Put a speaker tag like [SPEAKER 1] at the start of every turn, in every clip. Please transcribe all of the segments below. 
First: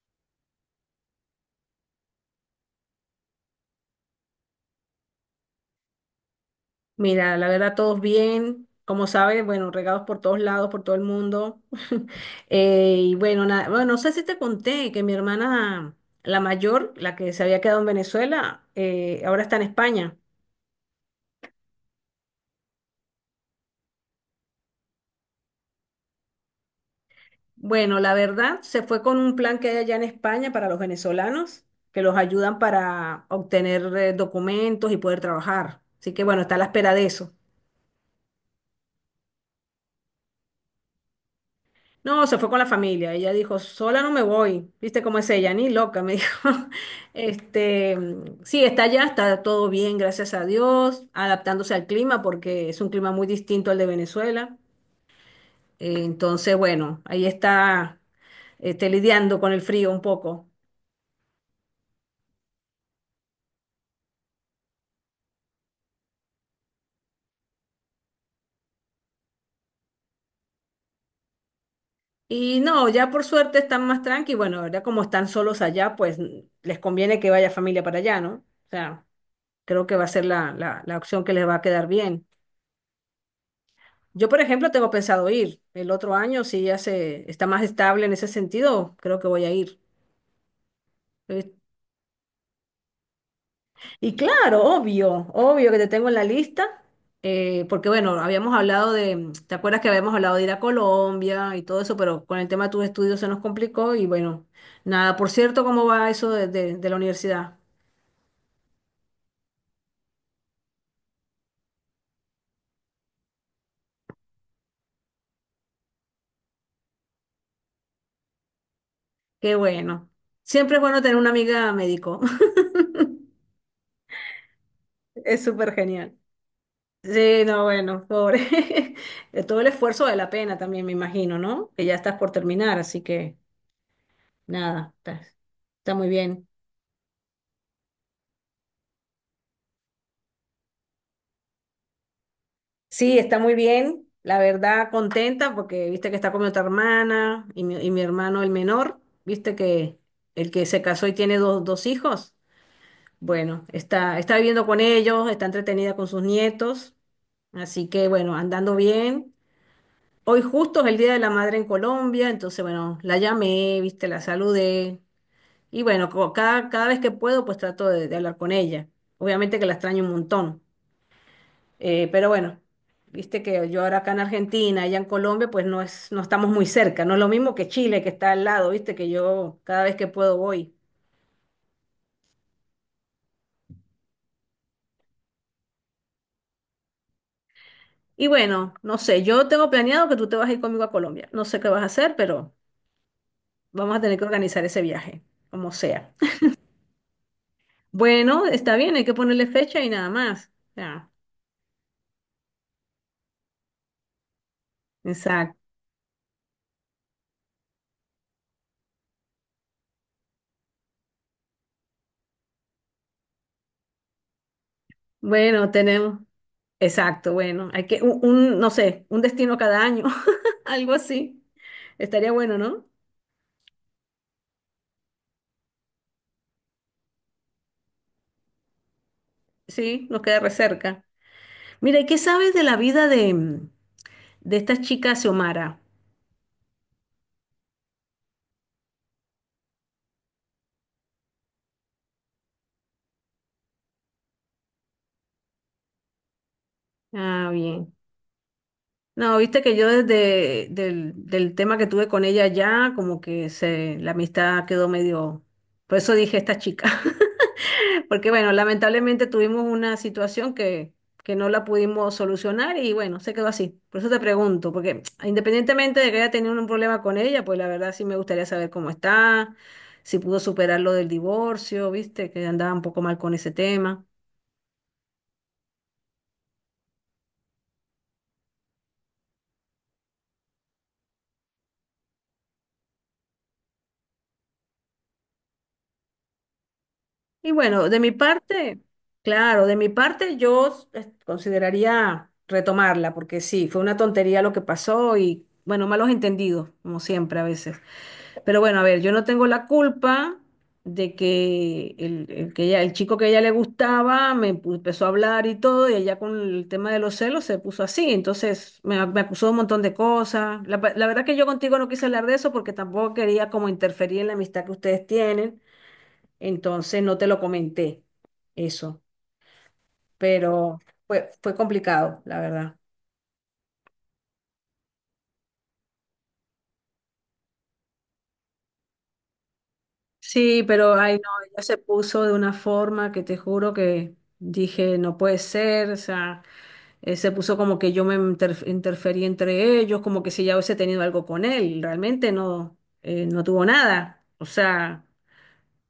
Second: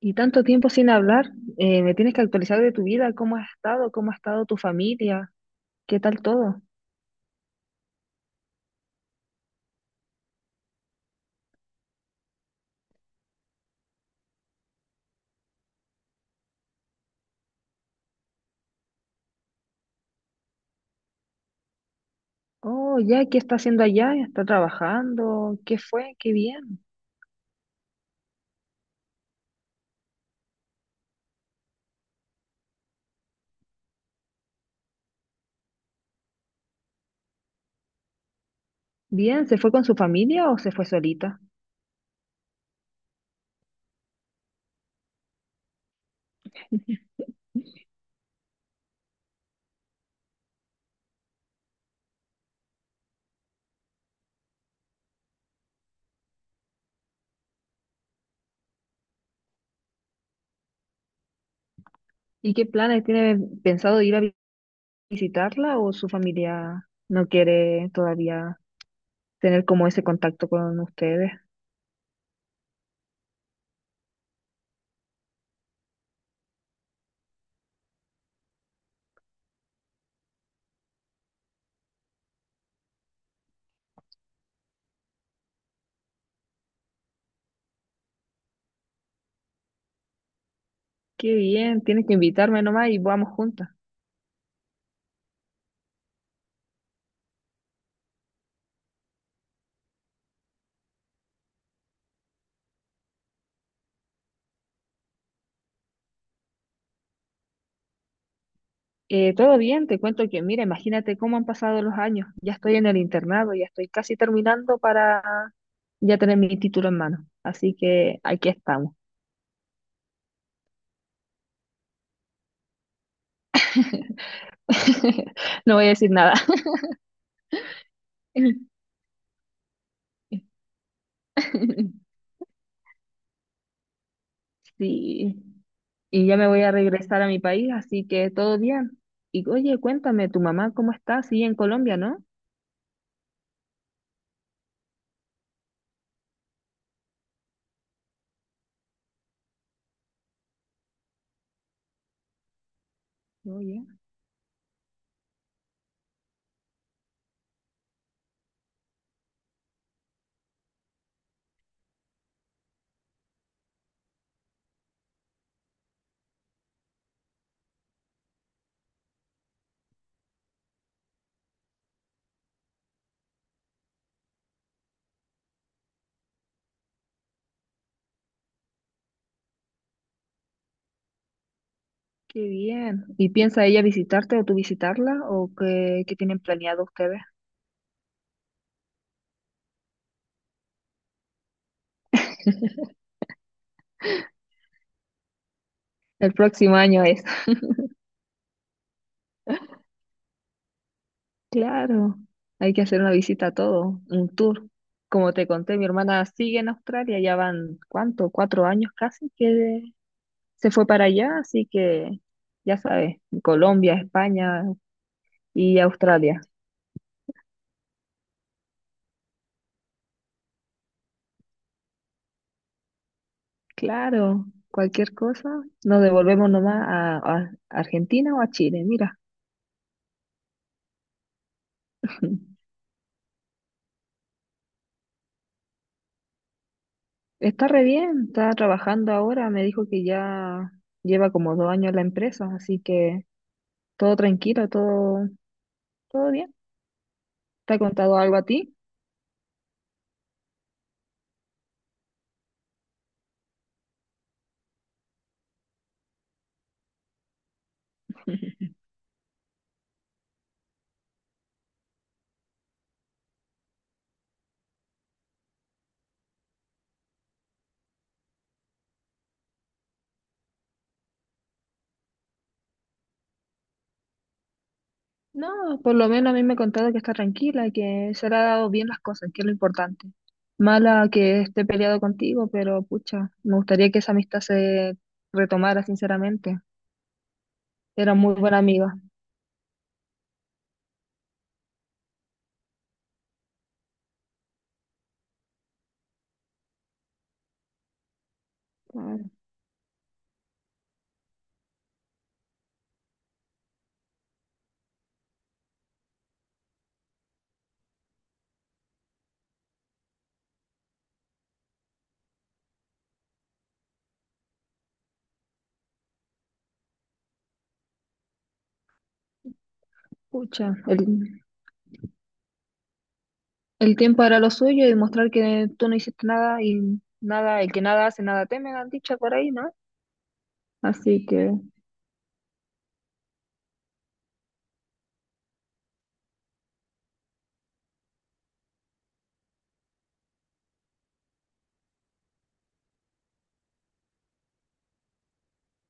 [SPEAKER 1] Y tanto tiempo sin hablar, me tienes que actualizar de tu vida, cómo has estado, cómo ha estado tu familia, qué tal todo.
[SPEAKER 2] Mira, la verdad, todos bien. Como sabes, bueno, regados por todos lados, por todo el mundo. Y bueno, nada, bueno, no sé si te conté que mi hermana, la mayor, la que se había quedado en Venezuela, ahora está en España.
[SPEAKER 1] Oh, ya, ¿qué está haciendo allá? ¿Está trabajando? ¿Qué fue? Qué bien.
[SPEAKER 2] Bueno, la verdad, se fue con un plan que hay allá en España para los venezolanos, que los ayudan para obtener documentos y poder trabajar. Así que bueno, está a la espera de eso.
[SPEAKER 1] Bien, ¿se fue con su familia o se fue solita?
[SPEAKER 2] No, se fue con la familia. Ella dijo, sola no me voy. ¿Viste cómo es ella? Ni loca, me dijo. Este, sí, está allá, está todo bien, gracias a Dios, adaptándose al clima porque es un clima muy distinto al de Venezuela. Entonces, bueno, ahí está, este, lidiando con el frío un poco.
[SPEAKER 1] ¿Y qué planes tiene pensado visitarla o su familia no quiere todavía tener como ese contacto con ustedes?
[SPEAKER 2] Y no, ya por suerte están más tranqui. Bueno, ahora como están solos allá, pues les conviene que vaya familia para allá, ¿no? O sea, creo que va a ser la opción que les va a quedar bien. Yo, por ejemplo, tengo pensado ir el otro año, si ya se está más estable en ese sentido, creo que voy a ir.
[SPEAKER 1] Qué
[SPEAKER 2] Eh,
[SPEAKER 1] bien, tienes que invitarme nomás y vamos juntas.
[SPEAKER 2] Y claro, obvio, obvio que te tengo en la lista, porque bueno, habíamos hablado de, ¿te acuerdas que habíamos hablado de ir a Colombia y todo eso, pero con el tema de tus estudios se nos complicó y bueno, nada, por cierto, ¿cómo va eso de, de la universidad?
[SPEAKER 1] Todo bien, te cuento que, mira, imagínate cómo han pasado los años. Ya estoy en el internado, ya estoy casi terminando para ya tener mi título en mano. Así que aquí estamos.
[SPEAKER 2] Qué bueno. Siempre es bueno tener una amiga médico, es súper
[SPEAKER 1] No voy a decir
[SPEAKER 2] genial.
[SPEAKER 1] nada.
[SPEAKER 2] Sí, no, bueno, pobre. De todo el esfuerzo vale la pena también, me imagino, ¿no? Que ya estás por terminar, así que nada, está,
[SPEAKER 1] Sí,
[SPEAKER 2] está muy
[SPEAKER 1] y ya me
[SPEAKER 2] bien.
[SPEAKER 1] voy a regresar a mi país, así que todo bien. Y oye, cuéntame, tu mamá, ¿cómo está? Sí, en Colombia, ¿no?
[SPEAKER 2] Sí, está muy bien. La verdad, contenta porque viste que está con mi otra hermana y mi hermano el menor, viste que el que se casó y tiene dos hijos. Bueno,
[SPEAKER 1] Oye,
[SPEAKER 2] está, está viviendo con ellos, está entretenida con sus nietos. Así que bueno, andando bien. Hoy justo es el Día de la Madre en Colombia, entonces bueno, la llamé, viste, la saludé. Y bueno, cada vez que puedo, pues trato de hablar con ella. Obviamente que la extraño un montón. Pero bueno, viste que yo ahora acá en Argentina, allá en Colombia, pues no es, no estamos muy cerca. No es lo mismo que Chile, que está al lado, viste, que yo cada vez que puedo voy.
[SPEAKER 1] qué bien. ¿Y piensa ella visitarte o tú visitarla o qué, qué tienen planeado ustedes?
[SPEAKER 2] Y bueno, no sé, yo tengo planeado que tú te vas a ir conmigo a Colombia. No sé qué vas a hacer, pero vamos a tener que organizar ese viaje, como sea.
[SPEAKER 1] El próximo año es.
[SPEAKER 2] Bueno, está bien, hay que ponerle fecha y nada más. Ya,
[SPEAKER 1] Claro, hay que hacer una visita a todo, un tour. Como te
[SPEAKER 2] exacto.
[SPEAKER 1] conté, mi hermana sigue en Australia, ya van, ¿cuánto? 4 años casi que se fue para allá, así que ya sabes, Colombia, España
[SPEAKER 2] Bueno,
[SPEAKER 1] y
[SPEAKER 2] tenemos.
[SPEAKER 1] Australia.
[SPEAKER 2] Exacto, bueno, hay que, no sé, un destino cada año, algo así. Estaría bueno, ¿no?
[SPEAKER 1] Claro, cualquier cosa, nos devolvemos nomás a Argentina o a Chile, mira.
[SPEAKER 2] Sí, nos queda re cerca. Mira, ¿y qué sabes de la vida de, de esta chica Xiomara?
[SPEAKER 1] Está re bien, está trabajando ahora, me dijo que ya lleva como 2 años en la empresa, así que todo tranquilo, todo, todo bien.
[SPEAKER 2] Ah,
[SPEAKER 1] ¿Te ha
[SPEAKER 2] bien.
[SPEAKER 1] contado algo a ti?
[SPEAKER 2] No, viste que yo desde del tema que tuve con ella ya, como que se, la amistad quedó medio... Por eso dije esta chica. Porque bueno, lamentablemente tuvimos una situación que no la pudimos solucionar y bueno, se quedó así. Por eso te pregunto, porque independientemente de que haya tenido un problema con ella, pues la verdad sí me gustaría saber cómo está, si pudo superar lo del divorcio, viste, que andaba un poco mal con ese tema.
[SPEAKER 1] No, por lo menos a mí me ha contado que está tranquila, que se le ha dado bien las cosas, que es lo importante. Mala que esté peleado contigo, pero pucha, me gustaría que esa amistad se retomara, sinceramente.
[SPEAKER 2] Y bueno, de mi
[SPEAKER 1] Era muy buena
[SPEAKER 2] parte,
[SPEAKER 1] amiga.
[SPEAKER 2] claro, de mi parte yo consideraría retomarla, porque sí, fue una tontería lo que pasó y bueno, malos entendidos, como siempre a veces. Pero bueno, a ver, yo no
[SPEAKER 1] Claro,
[SPEAKER 2] tengo la culpa de que el chico que a ella le gustaba empezó a hablar y todo, y ella con el tema de los celos se puso así. Entonces me acusó de un montón de cosas. La verdad que yo contigo no quise hablar de eso porque tampoco quería como interferir en la amistad que ustedes tienen. Entonces no te lo comenté eso.
[SPEAKER 1] pucha,
[SPEAKER 2] Pero fue complicado, la verdad.
[SPEAKER 1] el tiempo hará lo suyo y mostrar que tú no hiciste nada y nada, el que nada hace, nada teme, han dicho por ahí, ¿no?
[SPEAKER 2] Sí, pero ay
[SPEAKER 1] Así
[SPEAKER 2] no,
[SPEAKER 1] que,
[SPEAKER 2] ella se puso de una forma que te juro que dije, no puede ser, o sea. Se puso como que yo interferí entre ellos, como que si ya hubiese tenido algo con él. Realmente no, no tuvo nada. O sea,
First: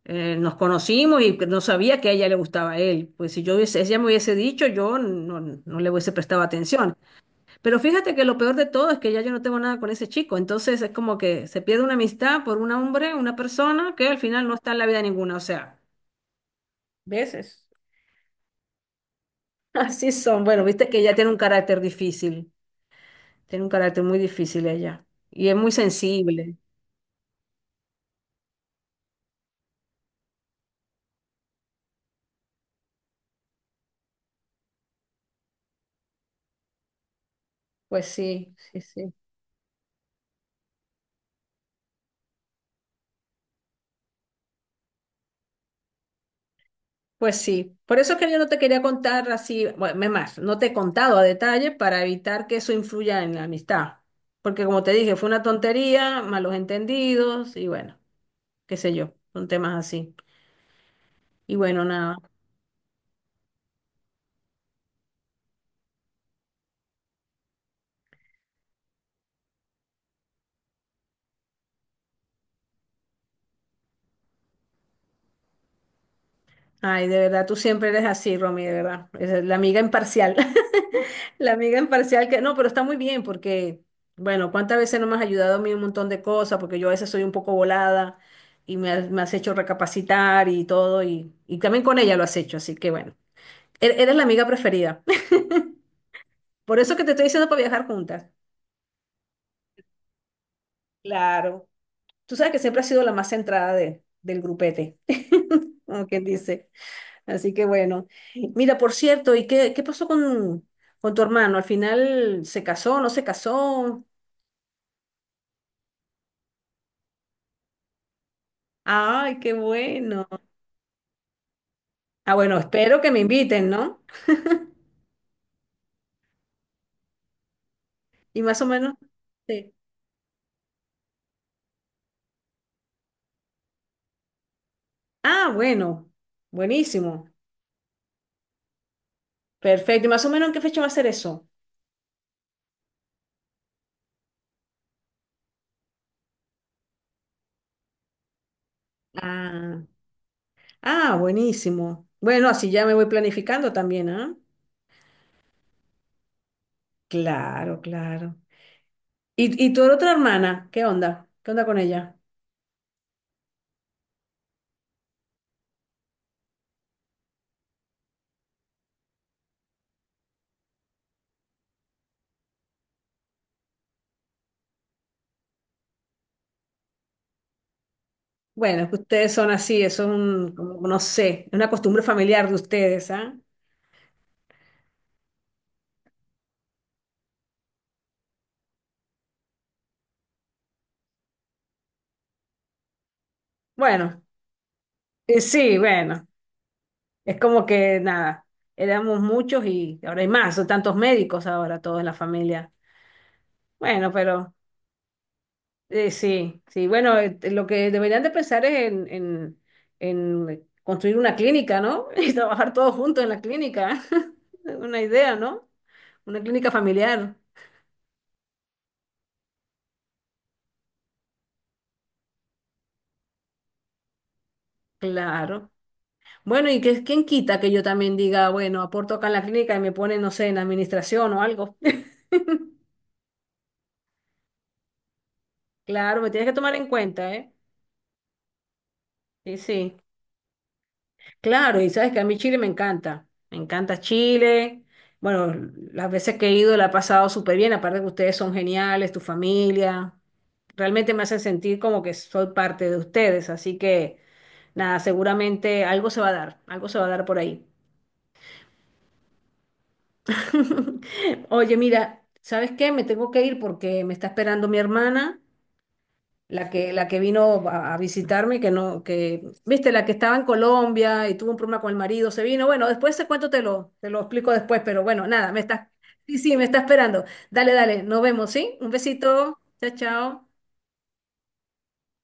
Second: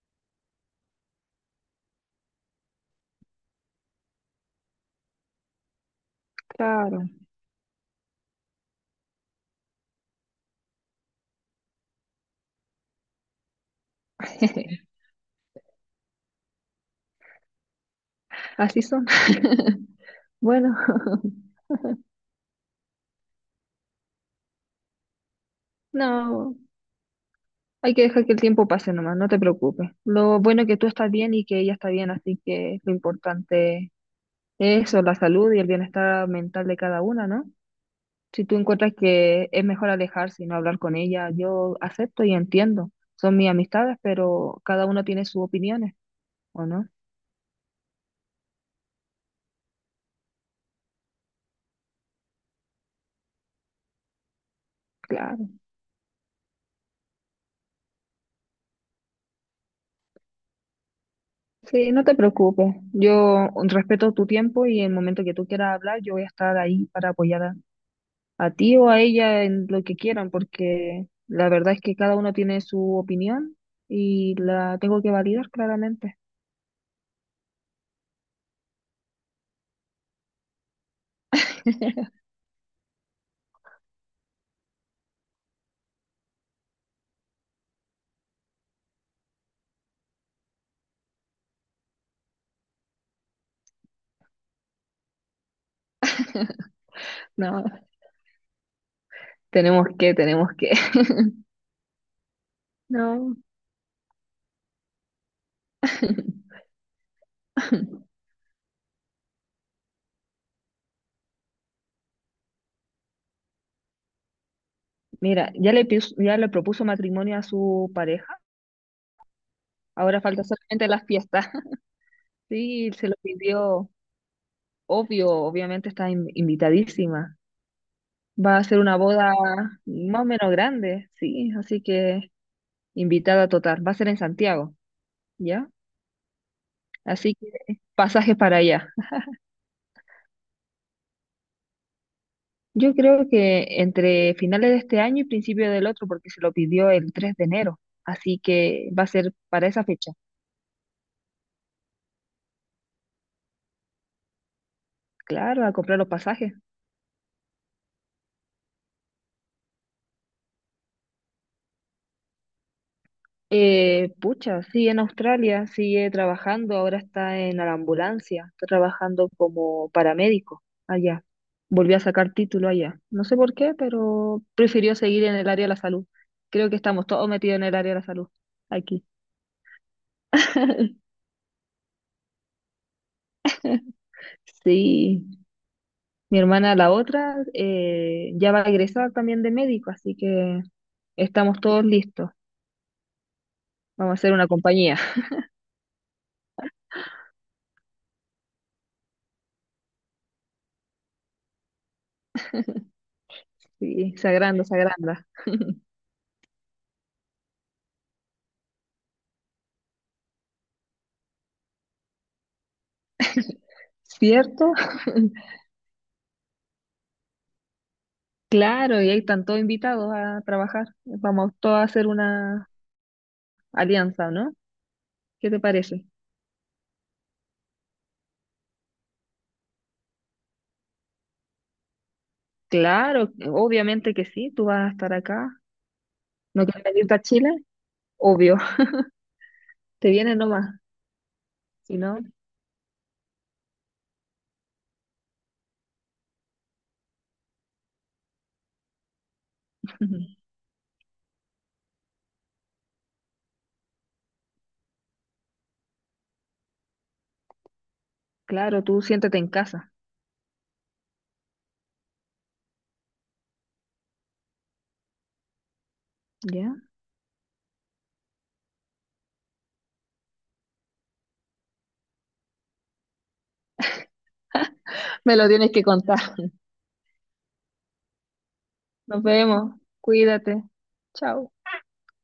[SPEAKER 2] nos conocimos y no sabía que a ella le gustaba a él. Pues si yo hubiese, si ella me hubiese dicho, yo no, no le hubiese prestado atención.
[SPEAKER 1] claro,
[SPEAKER 2] Pero fíjate que lo peor de todo es que ya yo no tengo nada con ese chico. Entonces es como que se pierde una amistad por un hombre, una persona que al final no está en la vida ninguna. O sea, veces.
[SPEAKER 1] así son.
[SPEAKER 2] Así son. Bueno,
[SPEAKER 1] Bueno,
[SPEAKER 2] viste que ella tiene un carácter difícil. Tiene un carácter muy difícil ella y es muy sensible.
[SPEAKER 1] no. Hay que dejar que el tiempo pase nomás, no te preocupes. Lo bueno es que tú estás bien y que ella está bien, así que lo importante es eso, la salud y el bienestar mental de cada una, ¿no?
[SPEAKER 2] Pues
[SPEAKER 1] Si
[SPEAKER 2] sí,
[SPEAKER 1] tú
[SPEAKER 2] sí,
[SPEAKER 1] encuentras
[SPEAKER 2] sí.
[SPEAKER 1] que es mejor alejarse y no hablar con ella, yo acepto y entiendo. Son mis amistades, pero cada uno tiene sus opiniones, ¿o no?
[SPEAKER 2] Pues sí. Por eso es que yo no te quería contar así, bueno, es más, no te he contado a detalle para evitar que eso influya en la amistad. Porque como te dije, fue una
[SPEAKER 1] Claro.
[SPEAKER 2] tontería, malos entendidos y bueno, qué sé yo, son temas así. Y bueno,
[SPEAKER 1] Sí, no te
[SPEAKER 2] nada.
[SPEAKER 1] preocupes. Yo respeto tu tiempo y en el momento que tú quieras hablar, yo voy a estar ahí para apoyar a ti o a ella en lo que quieran, porque la verdad es que cada uno tiene su opinión y la tengo que validar claramente.
[SPEAKER 2] Ay, de verdad, tú siempre eres así, Romy, de verdad. Esa es la amiga imparcial. La amiga imparcial que no, pero está muy bien porque, bueno, cuántas veces no me has ayudado a mí en un montón de cosas, porque yo a veces soy un poco volada y me has hecho recapacitar y todo, y también con ella lo has hecho, así que bueno, eres la amiga preferida. Por eso que te estoy diciendo para
[SPEAKER 1] No,
[SPEAKER 2] viajar juntas.
[SPEAKER 1] tenemos que, tenemos que.
[SPEAKER 2] Claro. Tú sabes que siempre has sido la más
[SPEAKER 1] No.
[SPEAKER 2] centrada de, del grupete, como quien dice. Así que bueno. Mira, por cierto, ¿y qué, qué pasó con tu hermano? ¿Al final se casó, no se casó?
[SPEAKER 1] Mira, ya le propuso matrimonio a su pareja,
[SPEAKER 2] Ay, qué
[SPEAKER 1] ahora
[SPEAKER 2] bueno.
[SPEAKER 1] falta solamente las fiestas.
[SPEAKER 2] Ah, bueno,
[SPEAKER 1] Sí,
[SPEAKER 2] espero
[SPEAKER 1] se
[SPEAKER 2] que
[SPEAKER 1] lo
[SPEAKER 2] me inviten,
[SPEAKER 1] pidió,
[SPEAKER 2] ¿no?
[SPEAKER 1] obvio, obviamente está invitadísima.
[SPEAKER 2] Y
[SPEAKER 1] Va
[SPEAKER 2] más
[SPEAKER 1] a
[SPEAKER 2] o
[SPEAKER 1] ser una
[SPEAKER 2] menos.
[SPEAKER 1] boda
[SPEAKER 2] Sí.
[SPEAKER 1] más o menos grande, sí, así que invitada total. Va a ser en Santiago,
[SPEAKER 2] Ah,
[SPEAKER 1] ¿ya?
[SPEAKER 2] bueno, buenísimo.
[SPEAKER 1] Así que pasajes para allá.
[SPEAKER 2] Perfecto. ¿Y más o menos en qué fecha va a ser eso?
[SPEAKER 1] Yo creo que entre finales de este año y principio del otro, porque se lo pidió el 3 de enero. Así que va a ser para
[SPEAKER 2] Ah,
[SPEAKER 1] esa fecha.
[SPEAKER 2] ah, buenísimo. Bueno, así ya me voy planificando también, ¿ah?
[SPEAKER 1] Claro, a comprar los pasajes.
[SPEAKER 2] Claro, claro. Y tu otra hermana? ¿Qué onda? ¿Qué onda con ella?
[SPEAKER 1] Pucha, sigue en Australia, sigue trabajando, ahora está en la ambulancia, está trabajando como paramédico allá. Volvió a sacar título allá. No sé por qué, pero prefirió seguir en el área de la salud. Creo que estamos todos metidos en el área de la salud
[SPEAKER 2] Bueno, es que
[SPEAKER 1] aquí.
[SPEAKER 2] ustedes son así, eso es un, como, no sé, una costumbre familiar de ustedes, ¿ah?
[SPEAKER 1] Sí. Mi hermana, la otra, ya va a egresar también de médico, así que estamos todos listos. Vamos a
[SPEAKER 2] Bueno,
[SPEAKER 1] hacer una compañía.
[SPEAKER 2] sí, bueno. Es como que nada, éramos muchos y ahora hay más, son tantos médicos ahora, todos en la familia. Bueno,
[SPEAKER 1] Sí, se
[SPEAKER 2] pero
[SPEAKER 1] agranda, se agranda.
[SPEAKER 2] sí, sí, bueno, lo que deberían de pensar es en construir una clínica, ¿no? Y trabajar todos juntos en la clínica.
[SPEAKER 1] ¿Cierto?
[SPEAKER 2] Una idea, ¿no? Una clínica familiar,
[SPEAKER 1] Claro, y ahí están todos invitados a trabajar. Vamos todos a hacer una alianza, ¿no? ¿Qué te
[SPEAKER 2] claro.
[SPEAKER 1] parece?
[SPEAKER 2] Bueno, y que, quién quita que yo también diga, bueno, aporto acá en la clínica y me ponen, no sé, en administración o algo.
[SPEAKER 1] Claro, obviamente que sí, tú vas a estar acá.
[SPEAKER 2] Claro, me tienes que
[SPEAKER 1] ¿No
[SPEAKER 2] tomar
[SPEAKER 1] quieres
[SPEAKER 2] en
[SPEAKER 1] venirte a
[SPEAKER 2] cuenta, ¿eh?
[SPEAKER 1] Chile? Obvio,
[SPEAKER 2] Sí, sí.
[SPEAKER 1] te vienes nomás.
[SPEAKER 2] Claro, y
[SPEAKER 1] Si
[SPEAKER 2] sabes
[SPEAKER 1] no,
[SPEAKER 2] que a mí Chile me encanta Chile. Bueno, las veces que he ido la he pasado súper bien, aparte que ustedes son geniales, tu familia, realmente me hace sentir como que soy parte de ustedes, así que nada, seguramente algo se va a dar, algo se va a dar por ahí.
[SPEAKER 1] claro, tú siéntate en casa,
[SPEAKER 2] Oye, mira, ¿sabes qué? Me tengo que ir porque me está esperando mi hermana la
[SPEAKER 1] ¿ya?
[SPEAKER 2] que, la que vino a visitarme, que no, que, viste, la que estaba en Colombia y tuvo un problema con el marido, se vino. Bueno, después ese cuento te lo explico después, pero bueno,
[SPEAKER 1] Me lo
[SPEAKER 2] nada, me
[SPEAKER 1] tienes que
[SPEAKER 2] estás,
[SPEAKER 1] contar.
[SPEAKER 2] sí, sí, me está esperando. Dale, dale, nos vemos, ¿sí? Un
[SPEAKER 1] Nos
[SPEAKER 2] besito,
[SPEAKER 1] vemos,
[SPEAKER 2] chao, chao.
[SPEAKER 1] cuídate. Chao.